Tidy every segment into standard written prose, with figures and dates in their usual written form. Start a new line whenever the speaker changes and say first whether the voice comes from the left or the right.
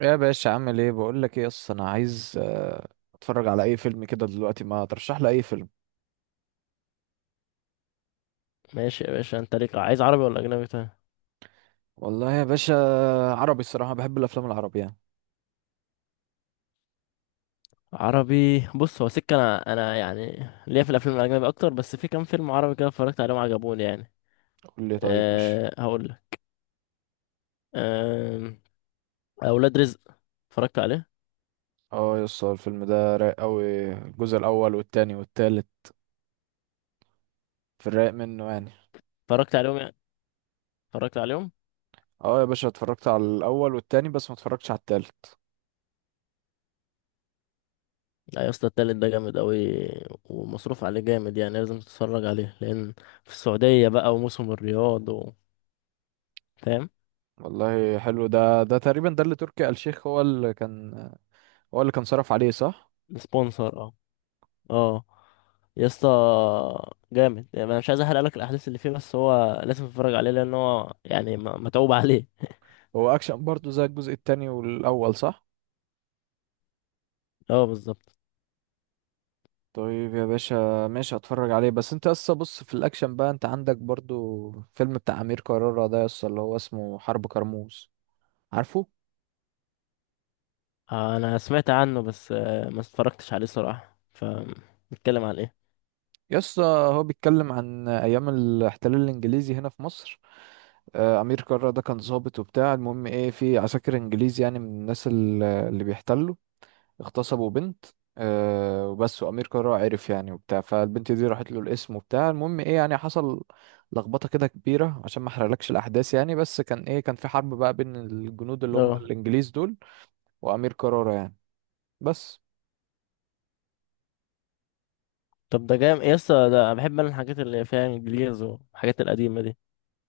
right: يا باشا عامل ايه؟ بقول لك ايه، اصلا انا عايز اتفرج على اي فيلم كده دلوقتي. ما ترشح لي اي فيلم.
left: ماشي يا باشا، انت ليك عايز عربي ولا اجنبي؟ طيب
right: والله يا باشا، عربي الصراحه، بحب الافلام العربي يعني.
left: عربي. بص، هو سكه انا يعني ليا في الافلام الاجنبي اكتر، بس في كام فيلم عربي كده اتفرجت عليهم عجبوني يعني.
right: قول لي، طيب ماشي.
left: أه هقول لك. أه، اولاد رزق. اتفرجت عليه.
right: اه يس، هو الفيلم ده رايق قوي، الجزء الاول والتاني والتالت، في الرايق منه يعني.
left: اتفرجت عليهم يعني، اتفرجت عليهم.
right: اه يا باشا، اتفرجت على الاول والتاني بس ما اتفرجتش على التالت.
left: لا يا اسطى، التالت ده جامد قوي ومصروف عليه جامد، يعني لازم تتفرج عليه. لان في السعوديه بقى وموسم الرياض و... فاهم؟
right: والله حلو ده، ده تقريبا ده اللي تركي آل الشيخ هو اللي كان، هو اللي كان صرف عليه صح؟
left: سبونسر، اه. اه يا اسطى، جامد يعني. انا مش عايز احرق لك الاحداث اللي فيه، بس هو لازم تتفرج عليه لان هو يعني متعوب عليه.
right: هو اكشن برضه زي الجزء التاني والاول صح؟
left: اه بالظبط.
right: طيب يا باشا ماشي، هتفرج عليه. بس انت اصلا بص، في الاكشن بقى انت عندك برضو فيلم بتاع امير كرارة ده يسطا، اللي هو اسمه حرب كرموز، عارفه؟
left: انا سمعت عنه، بس ما اتفرجتش عليه صراحه. فنتكلم عن ايه؟
right: يسطا، هو بيتكلم عن ايام الاحتلال الانجليزي هنا في مصر. امير كرارة ده كان ضابط وبتاع، المهم ايه، في عساكر انجليز، يعني من الناس اللي بيحتلوا اغتصبوا بنت. آه وبس، وأمير كرارة عرف يعني وبتاع، فالبنت دي راحت له، الاسم وبتاع، المهم ايه، يعني حصل لخبطة كده كبيرة، عشان ما احرقلكش الأحداث يعني. بس كان ايه، كان في حرب بقى بين الجنود اللي هم
left: اه.
right: الإنجليز دول وأمير كرارة يعني. بس
left: طب ده جامد يا اسطى، ده أنا بحب الحاجات اللي فيها انجليز والحاجات القديمه دي.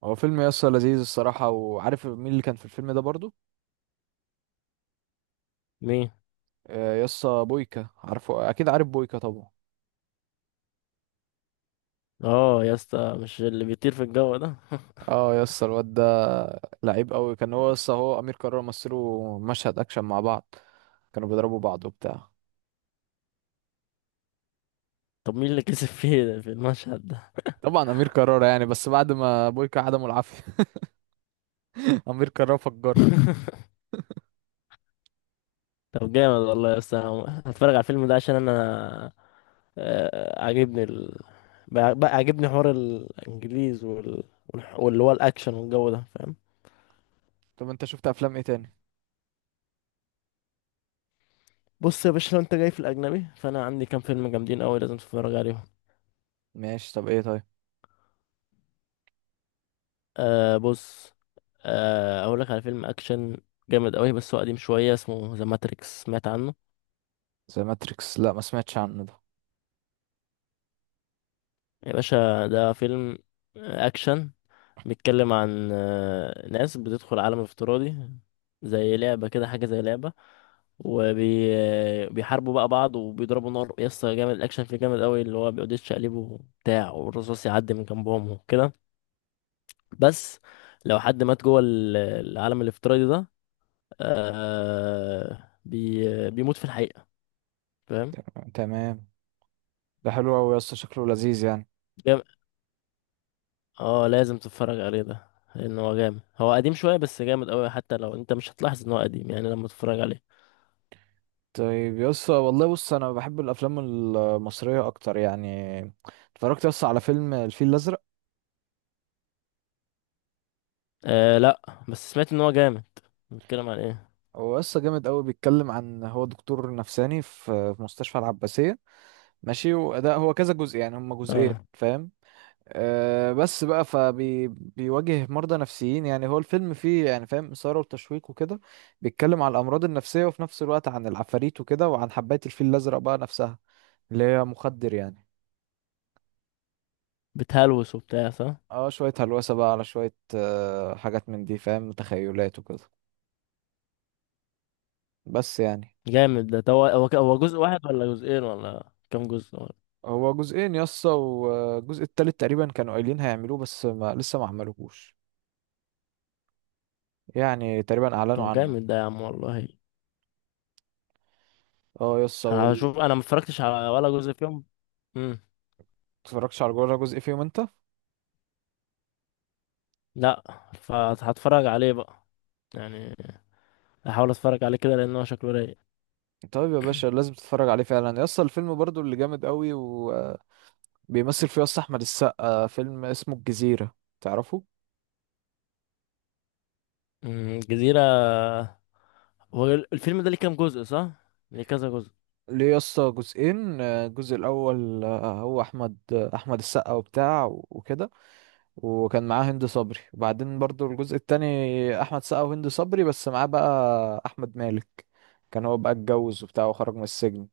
right: هو فيلم يسا لذيذ الصراحة. وعارف مين اللي كان في الفيلم ده برضو؟
left: مين؟
right: آه يسا بويكا، عارفه أكيد، عارف بويكا طبعا.
left: اه يا اسطى، مش اللي بيطير في الجو ده؟
right: اه يسا الواد ده لعيب قوي كان، هو يسا هو أمير كرارة مثلوا مشهد أكشن مع بعض، كانوا بيضربوا بعض وبتاع.
left: طب مين اللي كسب فيه ده في المشهد ده؟
right: طبعا امير كرارة يعني، بس بعد ما بويكا عدمه العافيه امير كرارة فجره.
left: طب جامد والله يا اسطى، أنا هتفرج على الفيلم ده عشان انا، عاجبني ال... بقى عاجبني حوار الانجليز وال... واللي هو الاكشن والجو ده، فاهم؟
right: طب انت شفت افلام ايه تاني؟
left: بص يا باشا، لو انت جاي في الاجنبي فانا عندي كام فيلم جامدين قوي لازم تتفرج عليهم.
right: ماشي، طب ايه طيب؟
left: آه بص، آه اقول لك على فيلم اكشن جامد قوي بس هو قديم شويه، اسمه ذا ماتريكس. سمعت عنه؟
right: زي ماتريكس؟ لا ما سمعتش عنه ده.
left: يا باشا، ده فيلم اكشن بيتكلم عن ناس بتدخل عالم افتراضي زي لعبة كده، حاجة زي لعبة. وبيحاربوا بقى بعض وبيضربوا نار. يسطا جامد، الأكشن فيه جامد قوي، اللي هو بيقعد يتشقلب وبتاع والرصاص يعدي من جنبهم وكده. بس لو حد مات جوه العالم الافتراضي ده، آه بيموت في الحقيقة، فاهم؟
right: تمام تمام. ده حلو قوي يا اسطى، شكله لذيذ يعني.
left: جام- اه لازم تتفرج عليه ده، لأن هو جامد. هو قديم شوية بس جامد قوي، حتى لو انت مش هتلاحظ ان هو قديم يعني لما تتفرج عليه.
right: طيب يا اسطى والله بص انا بحب الافلام المصريه اكتر يعني. اتفرجت يا اسطى على فيلم الفيل الازرق؟
left: آه لا، بس سمعت ان هو جامد. بيتكلم عن ايه؟
right: هو يا اسطى جامد قوي. بيتكلم عن هو دكتور نفساني في مستشفى العباسيه، ماشي. وده هو كذا جزء، يعني هما جزئين
left: اه
right: فاهم. بس بقى فبيواجه مرضى نفسيين، يعني هو الفيلم فيه يعني فاهم إثارة وتشويق وكده. بيتكلم عن الأمراض النفسية وفي نفس الوقت عن العفاريت وكده، وعن حباية الفيل الأزرق بقى نفسها، اللي هي مخدر يعني.
left: بتهلوس وبتاع، صح؟
right: اه شوية هلوسة بقى على شوية حاجات من دي فاهم، تخيلات وكده. بس يعني.
left: جامد ده. طب هو هو هو جزء واحد ولا جزئين ولا كام جزء ولا؟
right: هو جزئين يسطا، والجزء التالت تقريبا كانوا قايلين هيعملوه بس ما لسه ما عملوهوش، يعني تقريبا أعلنوا
left: طب
right: عنه.
left: جامد ده يا عم والله.
right: اه يسطا
left: انا هشوف، انا ما اتفرجتش على ولا جزء فيهم. امم.
right: متفرجتش على جوه جزء فيهم انت؟
left: لا. فهتفرج عليه بقى يعني، هحاول اتفرج عليه كده لان هو شكله رايق.
right: طيب يا باشا لازم تتفرج عليه فعلا. يسطا الفيلم برضو اللي جامد قوي وبيمثل فيه يسطا احمد السقا، فيلم اسمه الجزيرة، تعرفه؟
left: امم، الجزيرة. هو الفيلم ده ليه كام جزء، صح؟ ليه كذا جزء.
right: ليه يسطا جزئين. الجزء الاول، آه، هو احمد آه، احمد السقا وبتاع وكده، وكان معاه هند صبري. وبعدين برضو الجزء التاني، احمد السقا وهند صبري بس معاه بقى احمد مالك، كان هو بقى اتجوز وبتاع وخرج من السجن.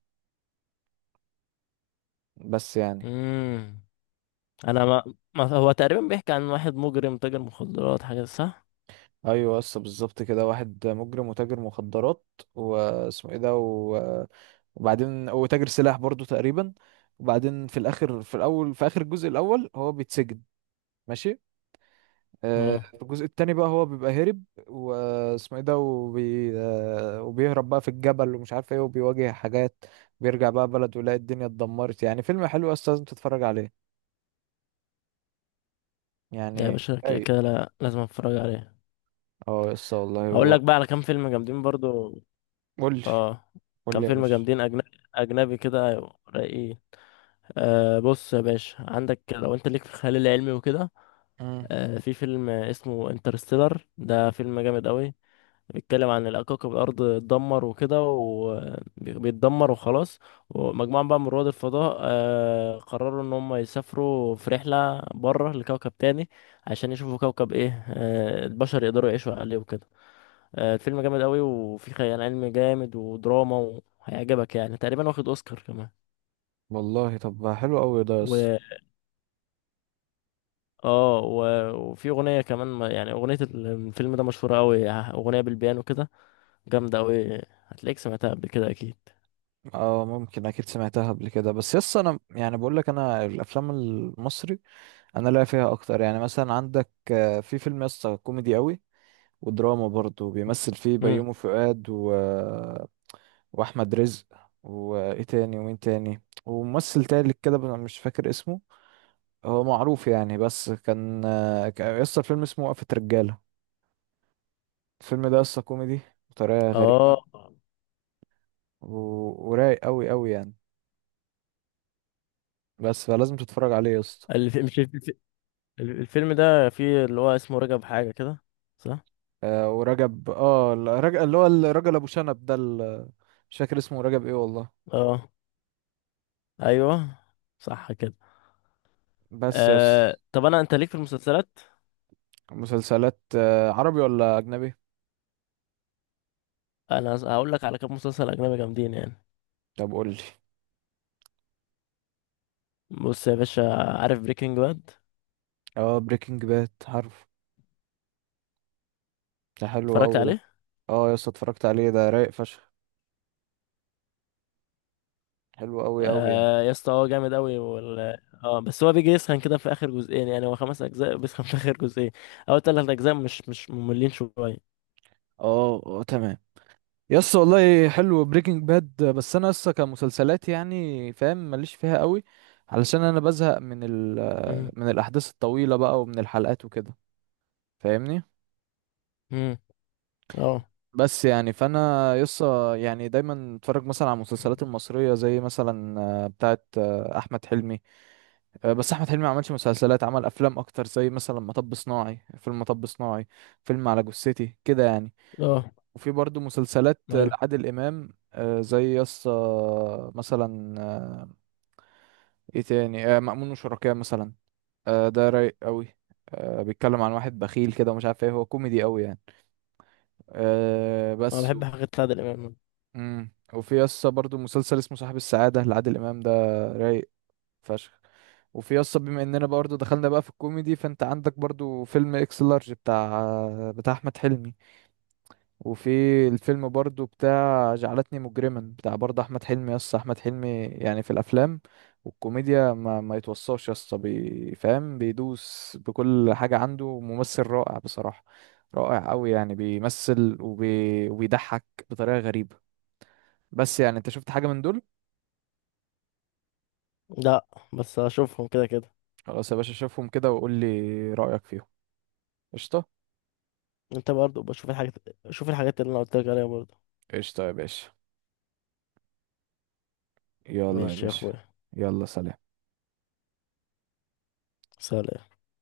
right: بس يعني.
left: امم، انا ما... ما هو تقريبا بيحكي عن واحد مجرم تاجر مخدرات حاجة، صح؟
right: ايوه بس بالظبط كده، واحد مجرم وتاجر مخدرات، واسمه ايه ده و... وبعدين وتاجر سلاح برضو تقريبا. وبعدين في الاخر، في الاول، في اخر الجزء الاول هو بيتسجن، ماشي.
left: اه.
right: في الجزء التاني بقى هو بيبقى هرب، واسمه ايه ده، وبيهرب بقى في الجبل ومش عارف ايه، وبيواجه حاجات. بيرجع بقى بلده يلاقي الدنيا اتدمرت، يعني فيلم حلو بس لازم تتفرج عليه
left: ده يا
right: يعني
left: باشا كده
right: اي.
left: كده لازم اتفرج عليه.
right: اه يس والله
left: هقول
right: هو.
left: لك بقى على كام فيلم جامدين برضو.
right: قول لي،
left: اه.
right: قول
left: كام
right: لي يا
left: فيلم
right: باشا.
left: جامدين اجنبي، اجنبي كده، أيوة، رايقين. آه بص يا باشا، عندك لو انت ليك في الخيال العلمي وكده،
right: مم.
left: آه في فيلم اسمه انترستيلر، ده فيلم جامد قوي. بيتكلم عن إن كوكب الأرض اتدمر وكده وبيتدمر وخلاص، ومجموعة بقى من رواد الفضاء قرروا إن هم يسافروا في رحلة بره لكوكب تاني عشان يشوفوا كوكب إيه البشر يقدروا يعيشوا عليه وكده. الفيلم جامد قوي وفيه خيال علمي جامد ودراما، وهيعجبك يعني. تقريبا واخد أوسكار كمان.
right: والله طب حلو قوي ده يس.
left: و، اه و... وفي أغنية كمان يعني أغنية الفيلم ده مشهورة قوي، أغنية بالبيانو كده، جامدة قوي. هتلاقيك سمعتها قبل كده أكيد.
right: اه ممكن، اكيد سمعتها قبل كده. بس يس انا يعني بقول لك، انا الافلام المصري انا لاقي فيها اكتر يعني. مثلا عندك في فيلم يس كوميدي قوي ودراما برضه، بيمثل فيه بيومي فؤاد و... واحمد رزق، وايه تاني، ومين تاني، وممثل تالت كده بس أنا مش فاكر اسمه، هو معروف يعني. بس كان يس الفيلم اسمه وقفة رجالة. الفيلم ده يس كوميدي بطريقة
left: اه.
right: غريبة و... ورايق قوي قوي يعني. بس فلازم تتفرج عليه يا اسطى.
left: الف... مش الف... الف- الفيلم ده فيه اللي هو اسمه رجب حاجة كده، صح؟
right: آه ورجب، اه الرجل اللي هو الراجل ابو شنب ده مش فاكر اسمه رجب ايه والله.
left: اه ايوه، صح كده.
right: بس يا اسطى.
left: آه... طب انا، انت ليك في المسلسلات؟
right: مسلسلات آه، عربي ولا اجنبي؟
left: انا هقول لك على كام مسلسل اجنبي جامدين يعني.
right: طب قول لي.
left: بص يا باشا، عارف بريكنج باد؟
right: اه بريكنج باد عارف، ده حلو
left: اتفرجت
right: قوي ده.
left: عليه؟
right: اه يا اسطى اتفرجت عليه، ده رايق فشخ، حلو قوي قوي يعني.
left: آه يا اسطى، هو جامد قوي وال... اه بس هو بيجي يسخن كده في اخر جزئين، يعني هو 5 اجزاء بيسخن في اخر جزئين. اول 3 اجزاء مش، مش مملين شويه.
right: اه اه تمام. يا اسطى والله حلو بريكنج باد، بس انا لسه كمسلسلات يعني فاهم ماليش فيها قوي، علشان انا بزهق من ال
left: امم.
right: من الاحداث الطويله بقى ومن الحلقات وكده، فاهمني؟
left: امم. اه.
right: بس يعني، فانا يسا يعني دايما اتفرج مثلا على المسلسلات المصريه، زي مثلا آه، بتاعه آه، احمد حلمي. بس احمد حلمي ما عملش مسلسلات، عمل افلام اكتر، زي مثلا مطب صناعي، فيلم مطب صناعي، فيلم على جثتي كده يعني.
left: اه
right: وفي برضو مسلسلات
left: ايوه،
right: لعادل امام، زي يسا مثلا ايه تاني، مأمون وشركاه مثلا، ده رايق قوي. بيتكلم عن واحد بخيل كده ومش عارف ايه، هو كوميدي قوي يعني. آه،
left: انا
right: بس
left: بحب حاجات عادل امام.
right: امم. وفي يسطا برضو مسلسل اسمه صاحب السعادة لعادل إمام، ده رايق فشخ. وفي يسطا، بما اننا برضو دخلنا بقى في الكوميدي، فانت عندك برضو فيلم اكس لارج بتاع بتاع احمد حلمي. وفي الفيلم برضو بتاع جعلتني مجرما، بتاع برضو احمد حلمي. يسطا احمد حلمي يعني في الافلام والكوميديا ما يتوصاش يسطا، فاهم بيدوس بكل حاجة، عنده ممثل رائع بصراحة، رائع قوي يعني. بيمثل وبيضحك بطريقة غريبة. بس يعني. انت شفت حاجة من دول؟
left: لا بس اشوفهم كده كده.
right: خلاص يا باشا، شوفهم كده وقول لي رأيك فيهم. قشطة.
left: انت برضو بشوف الحاجات، شوف الحاجات اللي انا قلت لك عليها برضو.
right: قشطة يا باشا. يلا يا
left: ماشي يا
right: باشا.
left: اخويا.
right: يلا سلام.
left: سلام.